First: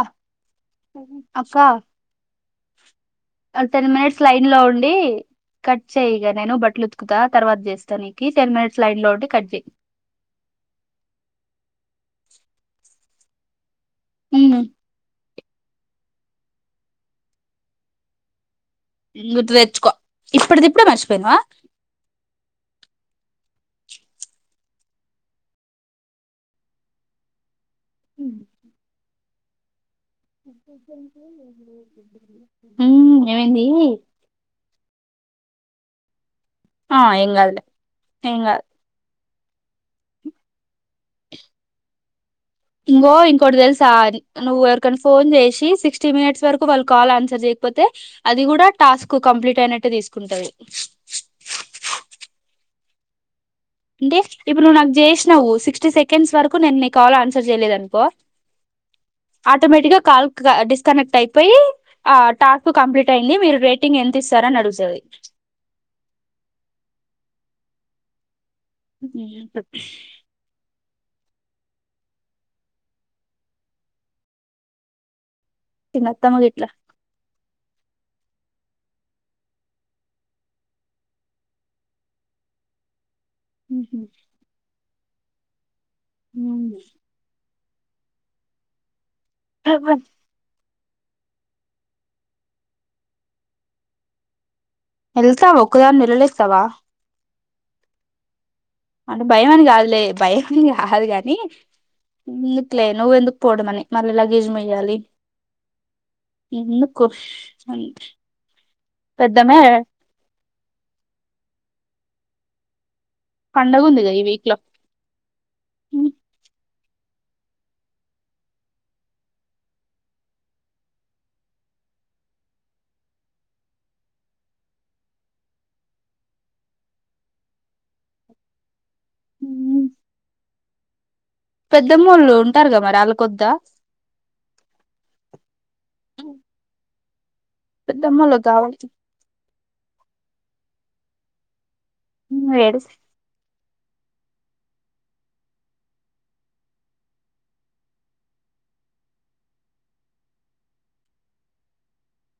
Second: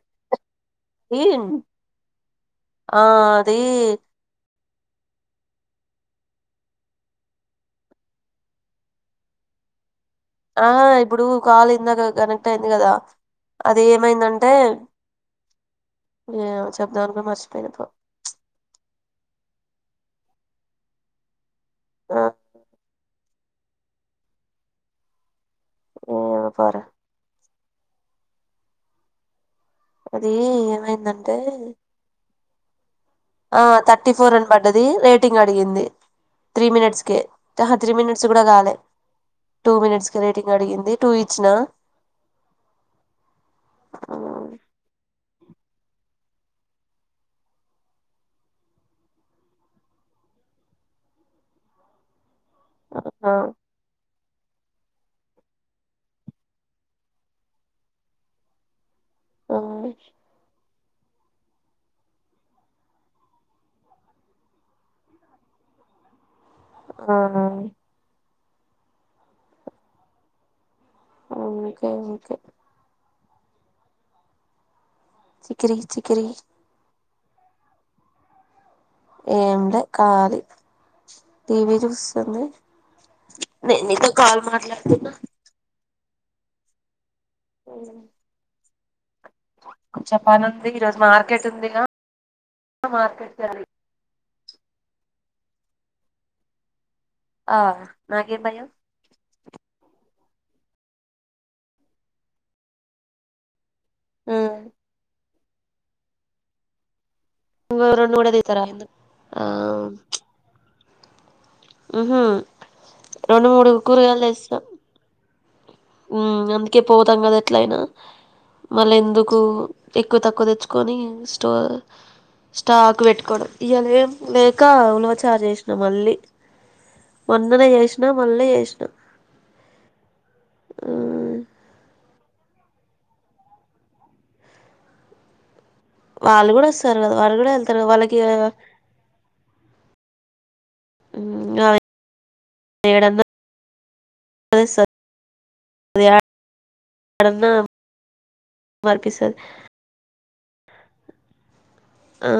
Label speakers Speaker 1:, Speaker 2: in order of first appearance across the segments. Speaker 1: అ
Speaker 2: అది
Speaker 1: అక్కా
Speaker 2: ఆ అది
Speaker 1: ఆ టెన్ మినెట్స్ లైన్ లో ఉండీ కట్ చేయయి ఇక నేను బట్టలు ఉతుకుతా తర్వాత చేస్తాను నీకు టెన్ మినిట్స్ లైడ్ లో ఒకటి కట్ చే
Speaker 2: ఆ ఇప్పుడు కాల్ ఇందాక కనెక్ట్ అయింది కదా అది ఏమైందంటే ఏ చెప్దాం అనుకో మర్చిపోయినప్పు
Speaker 1: గుర్తు తెచ్చుకో ఇప్పటిది ఇప్పుడే మర్చిపోయినువా
Speaker 2: ఆ ఏప
Speaker 1: ఉ
Speaker 2: అది ఏమైందంటే
Speaker 1: ఉమ్
Speaker 2: ఆ
Speaker 1: ఏమైంది
Speaker 2: థర్టీ ఫోర్ అన పడ్డది రేటింగ్ అడిగింది త్రీ
Speaker 1: ఆ
Speaker 2: మినిట్స్ కి
Speaker 1: ఏం కాదులే
Speaker 2: త్రీ మినిట్స్
Speaker 1: ఏం
Speaker 2: కూడా
Speaker 1: కాదు
Speaker 2: కాలే టూ మినిట్స్ క రేటింగ్ అడిగింది టూ ఈచ్నా
Speaker 1: ఇంగో ఇంకోటి తెలుసా నువ్వు ఎవరికన్నా ఫోన్ చేసి సిక్స్టీ మినిట్స్ వరకు వాళ్ళు కాల్ ఆన్సర్ చేయకపోతే అది కూడా టాస్క్ కంప్లీట్ అయినట్టు తీసుకుంటంది
Speaker 2: అ
Speaker 1: అంటే ఇప్పుడు నువ్వు నాకు చేసినావు సిక్స్టీ సెకండ్స్ వరకు నేను నీ కాల్ ఆన్సర్ చేయలేదు అనుకో
Speaker 2: ఆ
Speaker 1: ఆటోమేటిక్గా కాల్ కనెక్ట్ అయిపోయి ఆ టాస్క్ కంప్లీట్ అయింది మీరు రేటింగ్ ఎంత ఇస్తారని అడుగుతుది
Speaker 2: ఆ
Speaker 1: స
Speaker 2: ఓకే ఓకే చికిరి చకిరి
Speaker 1: చిన్నత్తమ్మ గిట్లా
Speaker 2: ఏమింట కాలీ టీవీ చూస్తుంది న నత కల్ మారలా తనా
Speaker 1: ఉ
Speaker 2: అవు జప్పన ఈ రోజు మార్కెట్ ఉంది మార్కెట్ చ
Speaker 1: వెళ్తావా ఒకక్కదాని నిలలేస్తావా
Speaker 2: ఆ నాగ భయా
Speaker 1: రాదు కాని ఇందుకులే నువ్వు ఎందుకు పోవడ అని మళ్ళీ లగేజం వయాలి ఇన్న కురి
Speaker 2: ఇ రెం ఊడదతారా ఇంద ఆ
Speaker 1: పెద్దమ్మే
Speaker 2: రెండు మూడు
Speaker 1: పండగ ఉందిగా ఈ
Speaker 2: కూరగాయలు
Speaker 1: వీక్ లో
Speaker 2: వేస్తాం ఉ అందుకే పోదాం కదా ఎట్ల అయినా మళ్ళ ఎందుకు ఎక్కువ తక్కువ తెచ్చుకొని స్టోవ స్టాక్ పెట్టుకోవడం ఇవ లేం లేక ఉలువ చార్జ్ చేసినా మళ్ళీ వందనే చేసినా మళ్ళీ చేసినా
Speaker 1: హ
Speaker 2: ఆ
Speaker 1: ళ్ళు ఉంటారు కద మరి అళ్లకొద్ద
Speaker 2: వాళ్ళు కూడా వస్తారు కదా వాళ్ళు కూడా వెళ్తారుదా వాళ్ళకి
Speaker 1: పెద్దమ్మోళ్ళకి కావాలి
Speaker 2: ఆ
Speaker 1: న ఏ
Speaker 2: అదే స పన్నా వర్పిస ఆ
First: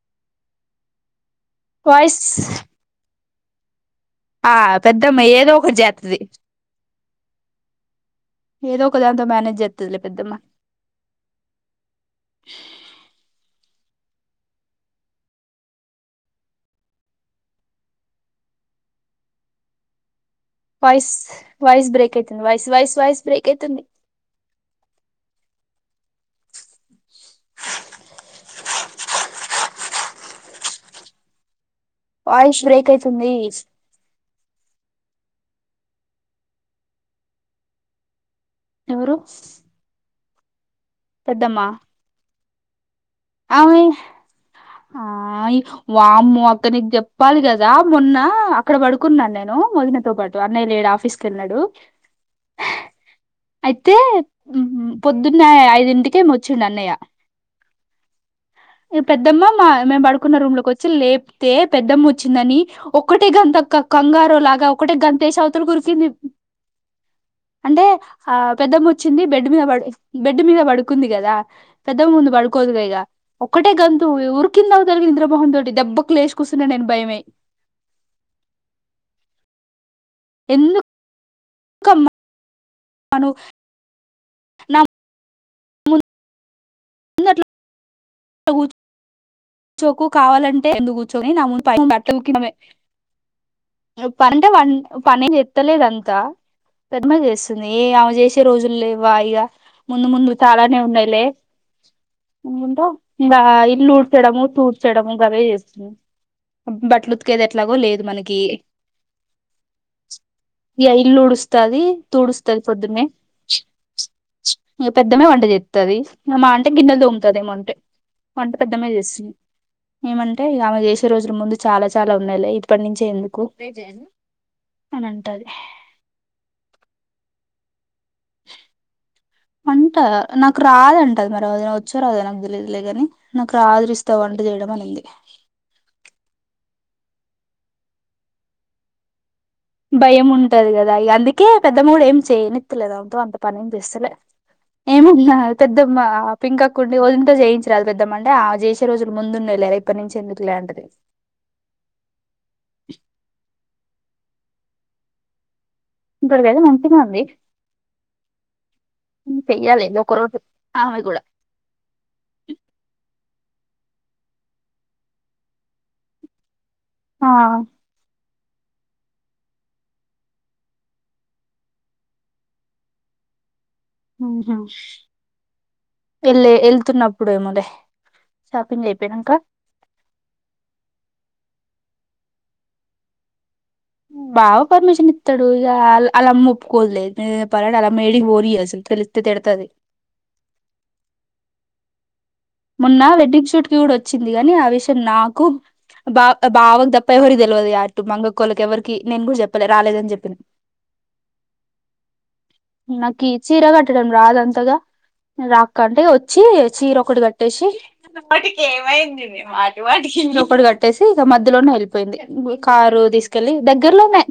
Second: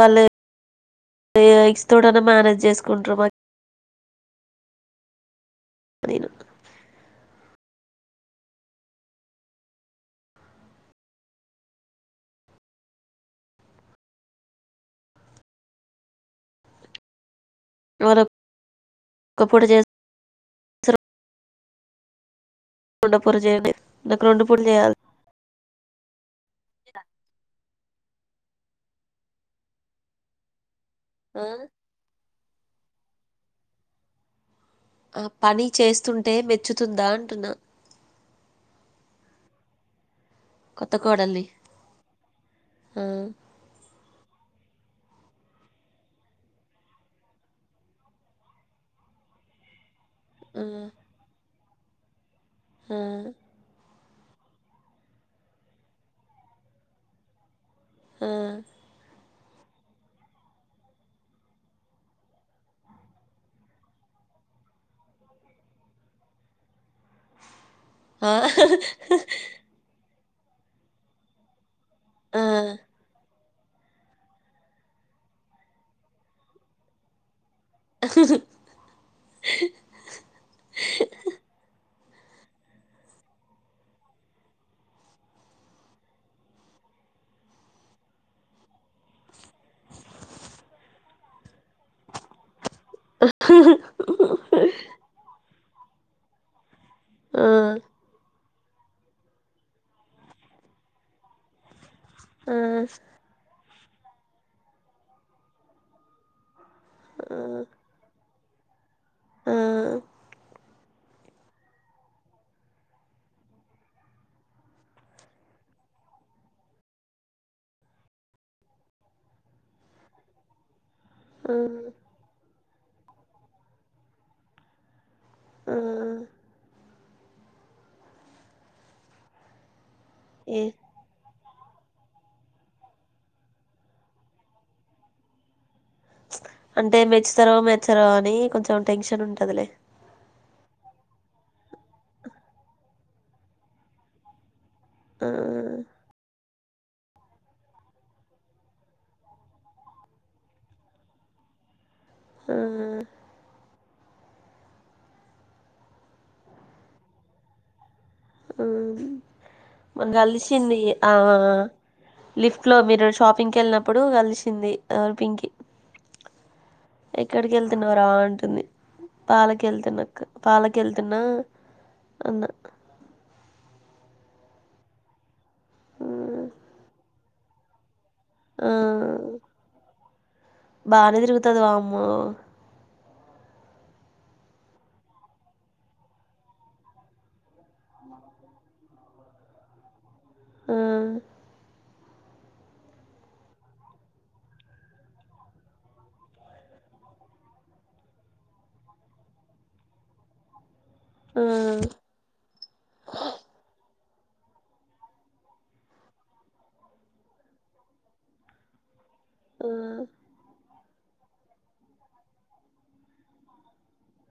Speaker 2: వాళ్ళు ఎక్స్ తోటనా
Speaker 1: వాయిస్
Speaker 2: మేనేజ్ చేసుకుంటారు మా
Speaker 1: ఆ పెద్దమ్మ ఏదో ఒకటి జతది
Speaker 2: నేను
Speaker 1: ఏదో ఒక దాంతో మేనేజ్ చేస్తుందిలే పెద్దమ్మ
Speaker 2: వరు [inaudible] కప్పుడు జే
Speaker 1: వాయిస్ వాయిస్ బ్రేక్ అయితుంది వాయిస్ వాయిస్ వాయిస్ బ్రేక్ అయితుంది
Speaker 2: జేయల్ ఇద మ్మ్
Speaker 1: వాయిష్ బ్రేక్ అయితుంది
Speaker 2: ఆ పని చేస్తుంటే మెచ్చుతుందా అంటున్నా
Speaker 1: ఎవరు
Speaker 2: కొత్త కోడాల్ని
Speaker 1: పెద్దమ్మ ఆమె ఆ వామ్మో అక్క నీకు చెప్పాలి కదా మొన్న అక్కడ పడుకున్నా నేను వదినతో పాటు
Speaker 2: ఆ
Speaker 1: అన్నయ్య లేడు ఆఫీకెళ్ళాడు
Speaker 2: ఆ
Speaker 1: అయితే మ్మ్ హు పొద్దున్న ఐదింటికేమో వచ్చిండు అన్నయ్య
Speaker 2: మ్మ్
Speaker 1: పెద్దమ్మ మా మేము పడుకున్న రూమ్ లోకి వచ్చి లేపితే పెద్దమ్మ వచ్చిందని ఒకటే గంత అక్క కంగా రులాగా ఒకటే గంతేశ్ అవతల్కి ఉరికింది అంటే ఆ పెద్దమ్మ వచ్చింది బెడ్ మీద పడు బెడ్ మీద పడుకుంది కదా పెద్దమ్మ ముందు
Speaker 2: ఆ
Speaker 1: పడుకోదుగా ఇగ ఒక్కటే గంతు ఉరికింది అవతల్కి నిద్రమోహం తోటి దెబ్బకు లేచి కూసున్నా నేను భయమై ఎందు కమ్మ అను న ముంగట్లో కూర్చోకు కావాలంటే కింద కూర్చొని నా మున్ పైన బట్టలు ఉతికింది ఆమె అంటే వంట పని ఏం జేయదు తెలీదంతా తత్మియ్ చేస్తుంది ఏ ఆమె జేసి తి రోజు లేవా ఇగ ముందు ముందు చాలానే ఉన్నాయిలే
Speaker 2: ఆ
Speaker 1: ఇంగ ఇల్లు ఊడ్చడము తూడ్చడము గదే చేస్తుంది బట్టలు ఉతికేది ఎట్లాగో లేదు మనకి
Speaker 2: ఆ
Speaker 1: ఇగ ఇల్లు ఉడుస్తాది తుడుస్తది పొద్దునే ఇంక పెద్దమే వంట చేత్తది మా అంటే గిన్నెలు దోముతది ఏమో అంతే వంట పెద్దమే చేస్తుంది ఏమంటే ఇగ ఆమె చేసే రోజుల
Speaker 2: ఆ
Speaker 1: ముందు చాలా చాలా ఉన్నాయిలే ఇ ఇప్పటి నించే ఎందుకు అని అంటది
Speaker 2: ఆ
Speaker 1: అంట నాకు
Speaker 2: ఏ
Speaker 1: రాదంటది మరి రాదునో వచ్చో రాదో నాకు దెలీదులేగాని నాకు రిషిత వంట చేయడం అనింది
Speaker 2: అంటే మెచ్చుతారో మెచ్చరో అని కొంచెం టెన్షన్ ఉ
Speaker 1: భయము ఉంటది కదా అందుకే పెద్ద గూడా ఏం చేయనిత్తలేదామె తో అంత పని ఏం చేస్తలే ఏమ్
Speaker 2: ఆ
Speaker 1: అన్నాది పెద్దమ్మ పింకక్క ఉండి వదినతో చేయించరాదు పెద్దమ్మ అంటే ఆమె జేసే రోజులు ముందున్నయ్ లే ఇప్పటి నించే ఎందుకు లే అంటది
Speaker 2: ఆ
Speaker 1: ఇంకొరిదైతే కదా మంచిగా ఉంది
Speaker 2: అవును
Speaker 1: చెయ్యాలేదు
Speaker 2: మొన్న
Speaker 1: ఒక రోజు
Speaker 2: గలిసింది
Speaker 1: ఆమె
Speaker 2: ఆ
Speaker 1: కూడా
Speaker 2: లిఫ్ట్ లో మీరు షాప్ షాపింగ్ కెళ్ళినప్పుడు కలిసింది ఆ పింకీ
Speaker 1: ఆ
Speaker 2: ఎక్కడి కెళ్తున్నావ్రా అంటు ంది. పాలకేళ్తున్నా అక్క పాల కెల్తున్నా అన్న
Speaker 1: మ్ హు వెళ్ళే వెళ్తున్నప్పుడేమోలే
Speaker 2: ఆ
Speaker 1: షాపింగ్ అయిపోయినంక
Speaker 2: బానే తిరుగుతది వామ్మో
Speaker 1: బావ పర్మిషన్ ఇత్తాడు ఇగ ఆల్ అల్లమ్మా ఒప్పుకోదులే పరరోటాలమ్ము యేడికి బోనీదసలు తెలిస్తే తిడతది.
Speaker 2: ఆ
Speaker 1: మొన్న వెడ్డింగ్ షూట్కి కూడా వచ్చింది గానీ ఆ విషయం నాకు బా బావకు తప్ప ఎవరికి తెలవదు అటు మంగక్కోల్లకి ఎవ్వరికి నేను కూడా చెప్పలే రాలేదని చెప్పిన
Speaker 2: ఆ
Speaker 1: నాకి చీర కట్టు కోవడం రాదంతగా రాక్క అంటే వచ్చి చీర ఒకటి కట్ ట్టేసి
Speaker 2: ఆ
Speaker 1: చీర ఒకటి ట్టేసి ఇక మధ్యలోనే వెల్పోయింది. కారు తీసుకెళ్ళలి దగ్గరలోనే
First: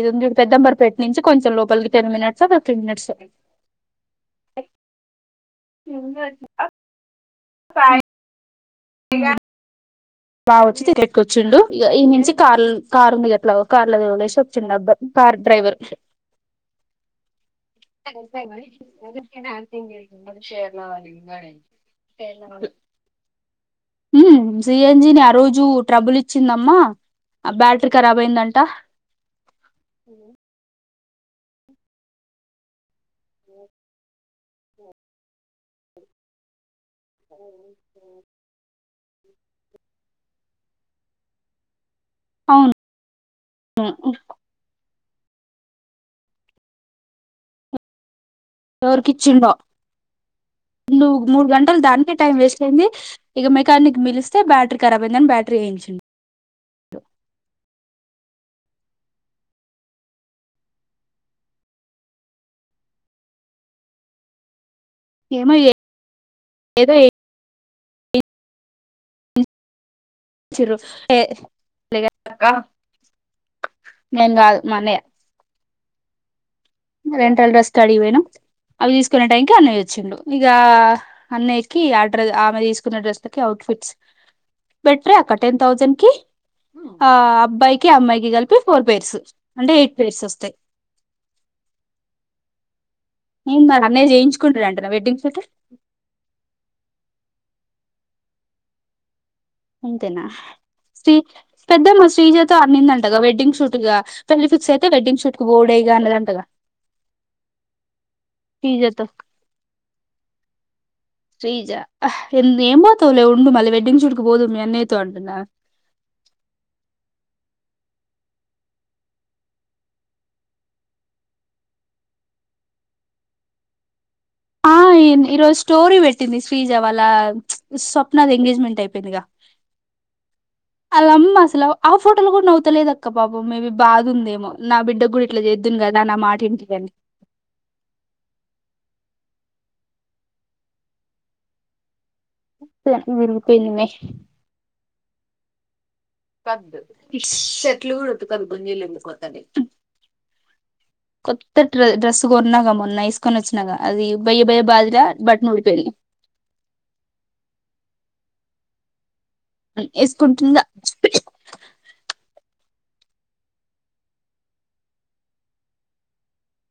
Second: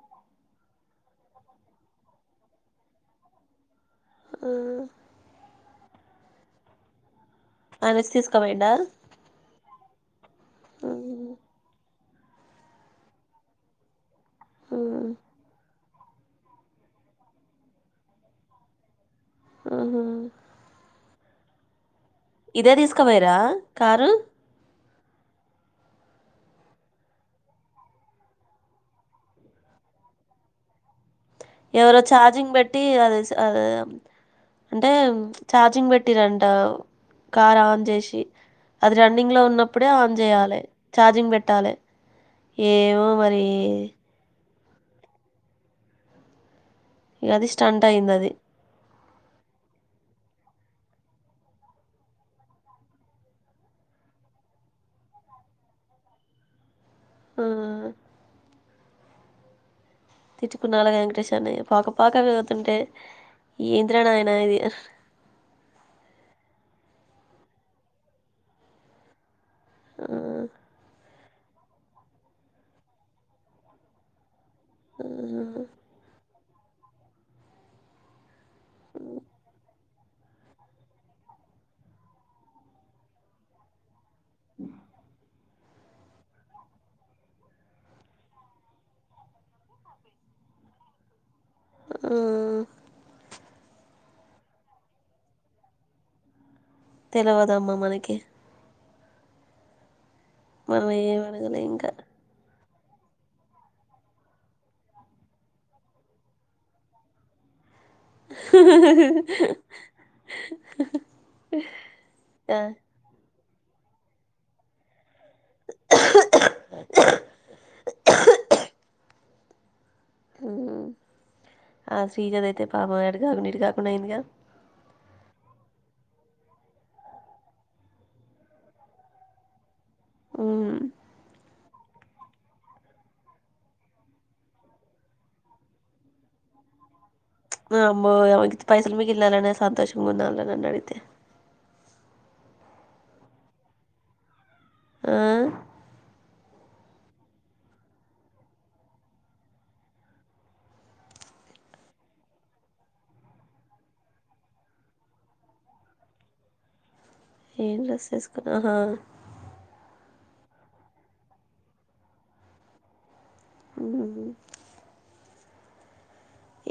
Speaker 1: ఇదుంది చూడు పెద్దంబర్ పెట్ నుంచి కొంచెం లోపలికి టెన్ మినిట్సో ఫిఫ్టీన్ మినిట్సో
Speaker 2: ఆ
Speaker 1: [unintelligible]
Speaker 2: ఆయనోచ్చి తీస్క పోయిండ
Speaker 1: ఇగ బావొచచ్చి ఎక్కొచ్చుండు ఈడ్నుంచి కార్ కార్ ఉంది అట్లా కార్లో తోలే చ్చిందబ్బా కార్ డ్రైవర్ ఎ మ షేర్ల ఉ
Speaker 2: ఇదే తీసుకపోయిరా కారు
Speaker 1: మ్మ్ జీ సిఎన్జిని ఆ రోజు ట్రబుల్ ఇచ్చిందమ్మా ఆ బ్యాటరీ ఖరాబ్ అయిందంట మ్
Speaker 2: ఎవరో ఛార్జింగ్ పెట్టి అది సో అది అంటే చార్జింగ్ పెట్టిరంట కార్ ఆన్ చేసి అది రన్నింగ్లో ఉన్నప్పుడే ఆన్ చేయాలే ఛార్జింగ్ పెట్టాలే.
Speaker 1: అవును
Speaker 2: ఏమో మరి ఇక అది స్టంట్ అయిందది.
Speaker 1: ఎవరికిచ్చిండో వీళ్ళు మూడు గంటలు దానికే టైం వేస్ట్ అయింది. ఇక మెకానిక్ని పిలిస్తే బ్యాటరీ ఖరాబ్ అయిందని బ్యాటరీ ఏయించ ంచుండు
Speaker 2: ఆ తిట్టుకున్నాడా వెంకటేష్ అన్నయ్య పాక పాక పోతుంటే ఏందిరా నాయన ఇది.
Speaker 1: ఏమో ఏ ఏదో ఏ ఎ
Speaker 2: ఆ
Speaker 1: [unintelligible] నేన్ కాదు. మా
Speaker 2: ఆహా
Speaker 1: రెంటడ్రెస్ అడిగి పోయినం. అవి తీసుకునే టైంకి అన్నయ్య వచ్చిండు ఇగా అన్నయ్యకి ఆడ్ర ఆమె తీసుకున్న డ్రెస్లకి ఔట్ఫిట్స్ బెట్రే అక్క టెన్ థౌసండ్కి ఆ అబ్బాయికి అమ్మాయికి కలిపి ఫోర్ పెయిర్స్ అంటే ఎయిట్ పెయిర్స్ వస్తాయ్.
Speaker 2: ఆ
Speaker 1: ఏం మరి అన్నయ్య చేయించుకుంటడంటన వెడ్డింగ్ సెట్
Speaker 2: తేల్వదమ్మా మనకి.
Speaker 1: ఇంతేనా
Speaker 2: మనం
Speaker 1: శ్రీ
Speaker 2: ఏం అడగలే ఇంకా
Speaker 1: పెద్దమ్మ శ్రీజ తో అన్నిందంటగా వెడ్డింగ్ షూట్ ఇగా పెళ్లి ఫిక్స్ అయితే వెడ్డింగ్ షూట్ కు పోవుడే ఇగ అన్నది అంటగా శ్రీజతో శ్రీజా ఏం ఆహ్ ఏ
Speaker 2: ఆ,
Speaker 1: ఏం పోతవులే ఉండు మళ్ళీ వెడ్డింగ్ షూట్ కు పోదువు మీ అన్నయ్య తో అన్ అనా
Speaker 2: ఊ ఆ శ్రీజదయితే పాపం ఎటు కాకుండా ఇటు కాకుండాయిందిగా
Speaker 1: ఈన్ ఈరోజు స్టోరీ పెట్టింది శ్రీజ వాళ్ళ స్వప్నది ఎంగేజ్మెంట్ అయిపోయిందిగా
Speaker 2: హ్మ్
Speaker 1: అళ్లమ్మ అసలు ఆ ఫోటోలు కూడా నవ్వుతలేదు అక్కా పాపం మేబీ బాదుందేమో నా బిడ్డ కూడా ఇట్లా చేద్దును కదా నా మాట ఇంటికని ఉ
Speaker 2: ఆమ్మో అమకింత పైసలు మిగిలియ్ లనే సంతోషంగా ఉంది ఆమె నన్నడిగితే
Speaker 1: సేసగిరికి పెళ్లిమీ
Speaker 2: ఆ
Speaker 1: కదు ష్ చెట్లు కూడా ఉతకదు బంగీలు ఎంది పోతది కొత్త డ్రె డ్రెస్ కొన్నాక మొన్న వేసుకొని వచ్చినాక అది బయ్య బయ్య బాధనా బటన్ ఉడిపోయింది
Speaker 2: ఏం డ్రెస్ ఏసుకున్న ఆహా
Speaker 1: ఏసుకుంటుందా
Speaker 2: ఊ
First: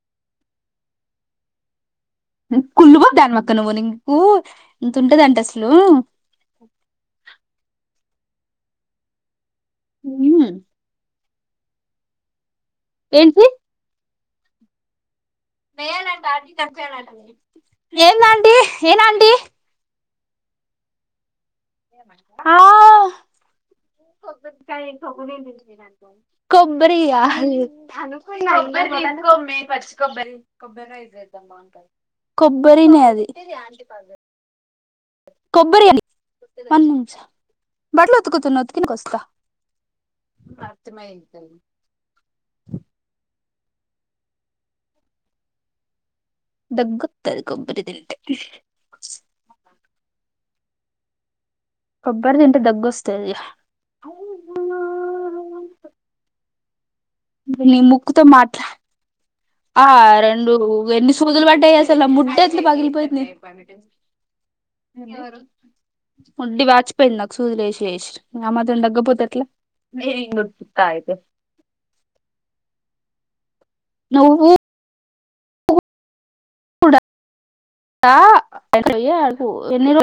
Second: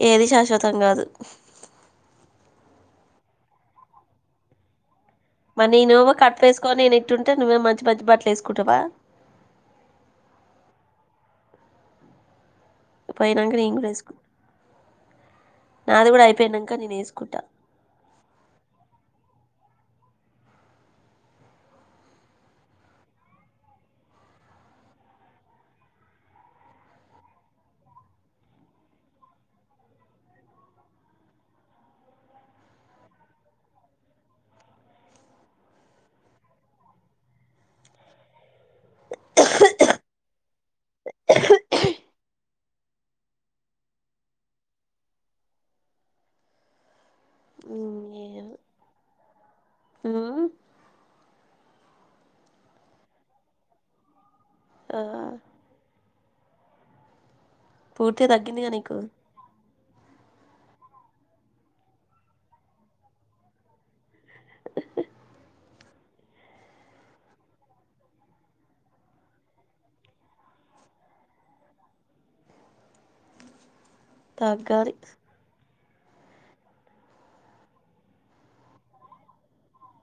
Speaker 2: ఏది శాశ్వతం కాదు
Speaker 1: నువ్ కుల్ బోద్ దానివక్క నువ్వు నీకు ఉ
Speaker 2: మరి నేనేమో కట్ వేసుకొని నేను ఇట్టు ఉంటే నువ్వే మంచి మంచి బట్టలు వేసుకుంటవా
Speaker 1: ఊ ఏంటిది
Speaker 2: పోయినంక నేన్ కూడా ఏసుకున్
Speaker 1: లేలంట ఆంటికి
Speaker 2: అయిపోయినాంక నేను
Speaker 1: నచ్చడంట మరి
Speaker 2: వేసుకుంటా
Speaker 1: ఏందాన్టీ ఏనాంటీ ఆవ్ కొబ్బరి ఆలు కొబ్బరి కొబ్ మే పచ్చి కొబ్బరి కొబ్బరైస్ చేద్దాం బాగుంటది కొబ్బరినే అది కొబ్బరియది బట్ల ఒతుకుతున్నా ఉతుక్ తినుకొస్తా అర్థమైతుంది దగ్గొతది కొబ్బరి దింటే
Speaker 2: టువా
Speaker 1: కొబ్బరి తింటే దగ్గొస్తది ఇగ
Speaker 2: ఆ
Speaker 1: ఇపు నీ ముక్కుతో
Speaker 2: పూర్తిగా
Speaker 1: మాట్లా
Speaker 2: తగ్గిందిగా నీకు
Speaker 1: ఆ రెండు ఎన్ని సూదులు వడ్డయ్ అసలు ఆ ముడ్డ ఎట్లా పగిలిపోయింది అది ఎవరు ముడ్డి వాచిపోయింది నాకు సూదు ఏసి ఏసీ ఆ మాత్రం తగ్గపోతే ఎట్లా ఏం గుత్తు తాయితే నువ్వు
Speaker 2: తాగలి
Speaker 1: పుడ ఆ అటు ఓయ్యే ఆడుపు ఎన్ని రో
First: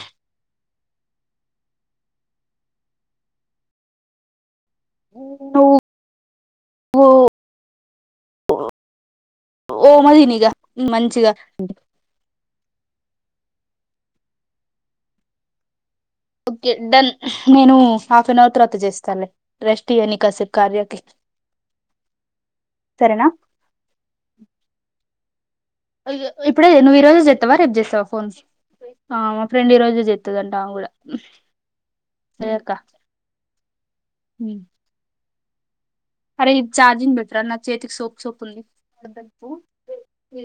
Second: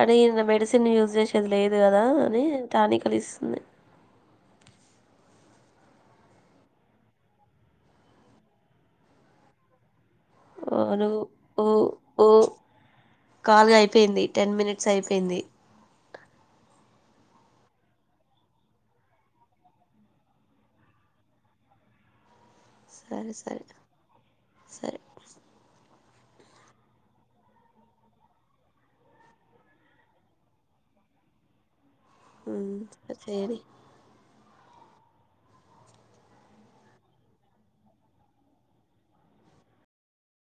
Speaker 2: అడిగిన మెడిసిన్ యూజ్ చేసేది లేదు కదా అని టానీకలిస్తుంది
Speaker 1: ను వు ఓమ దినిగ
Speaker 2: అవును ఊ ఊ కాల్గాయిపోయింది టెన్ మినట్స్ అయిపోయింది
Speaker 1: ఓకే డన్ నేను హాఫ్ అన్ అవర్ తర్వాత జేస్తాన్లే, రెస్ట్ ఇయనీ కాసేప్ కార్యాకి.
Speaker 2: సరె సరె సరే
Speaker 1: అయ్యో నువ్ ఇప్పుడే నువ్వు ఈ రోజు జేత్తవా రేప్ జేస్తవా ఫోన్స్. ఆ మా ఫ్రెండ్ ఈ రోజు చెత్తదంట ఆమె గూడా
Speaker 2: ఊమ్ ఆ చేయని
Speaker 1: ఉ అరే ఇది చార్జిన్ బట్ర నా చేతికి సోప్ సోప్ ఉంది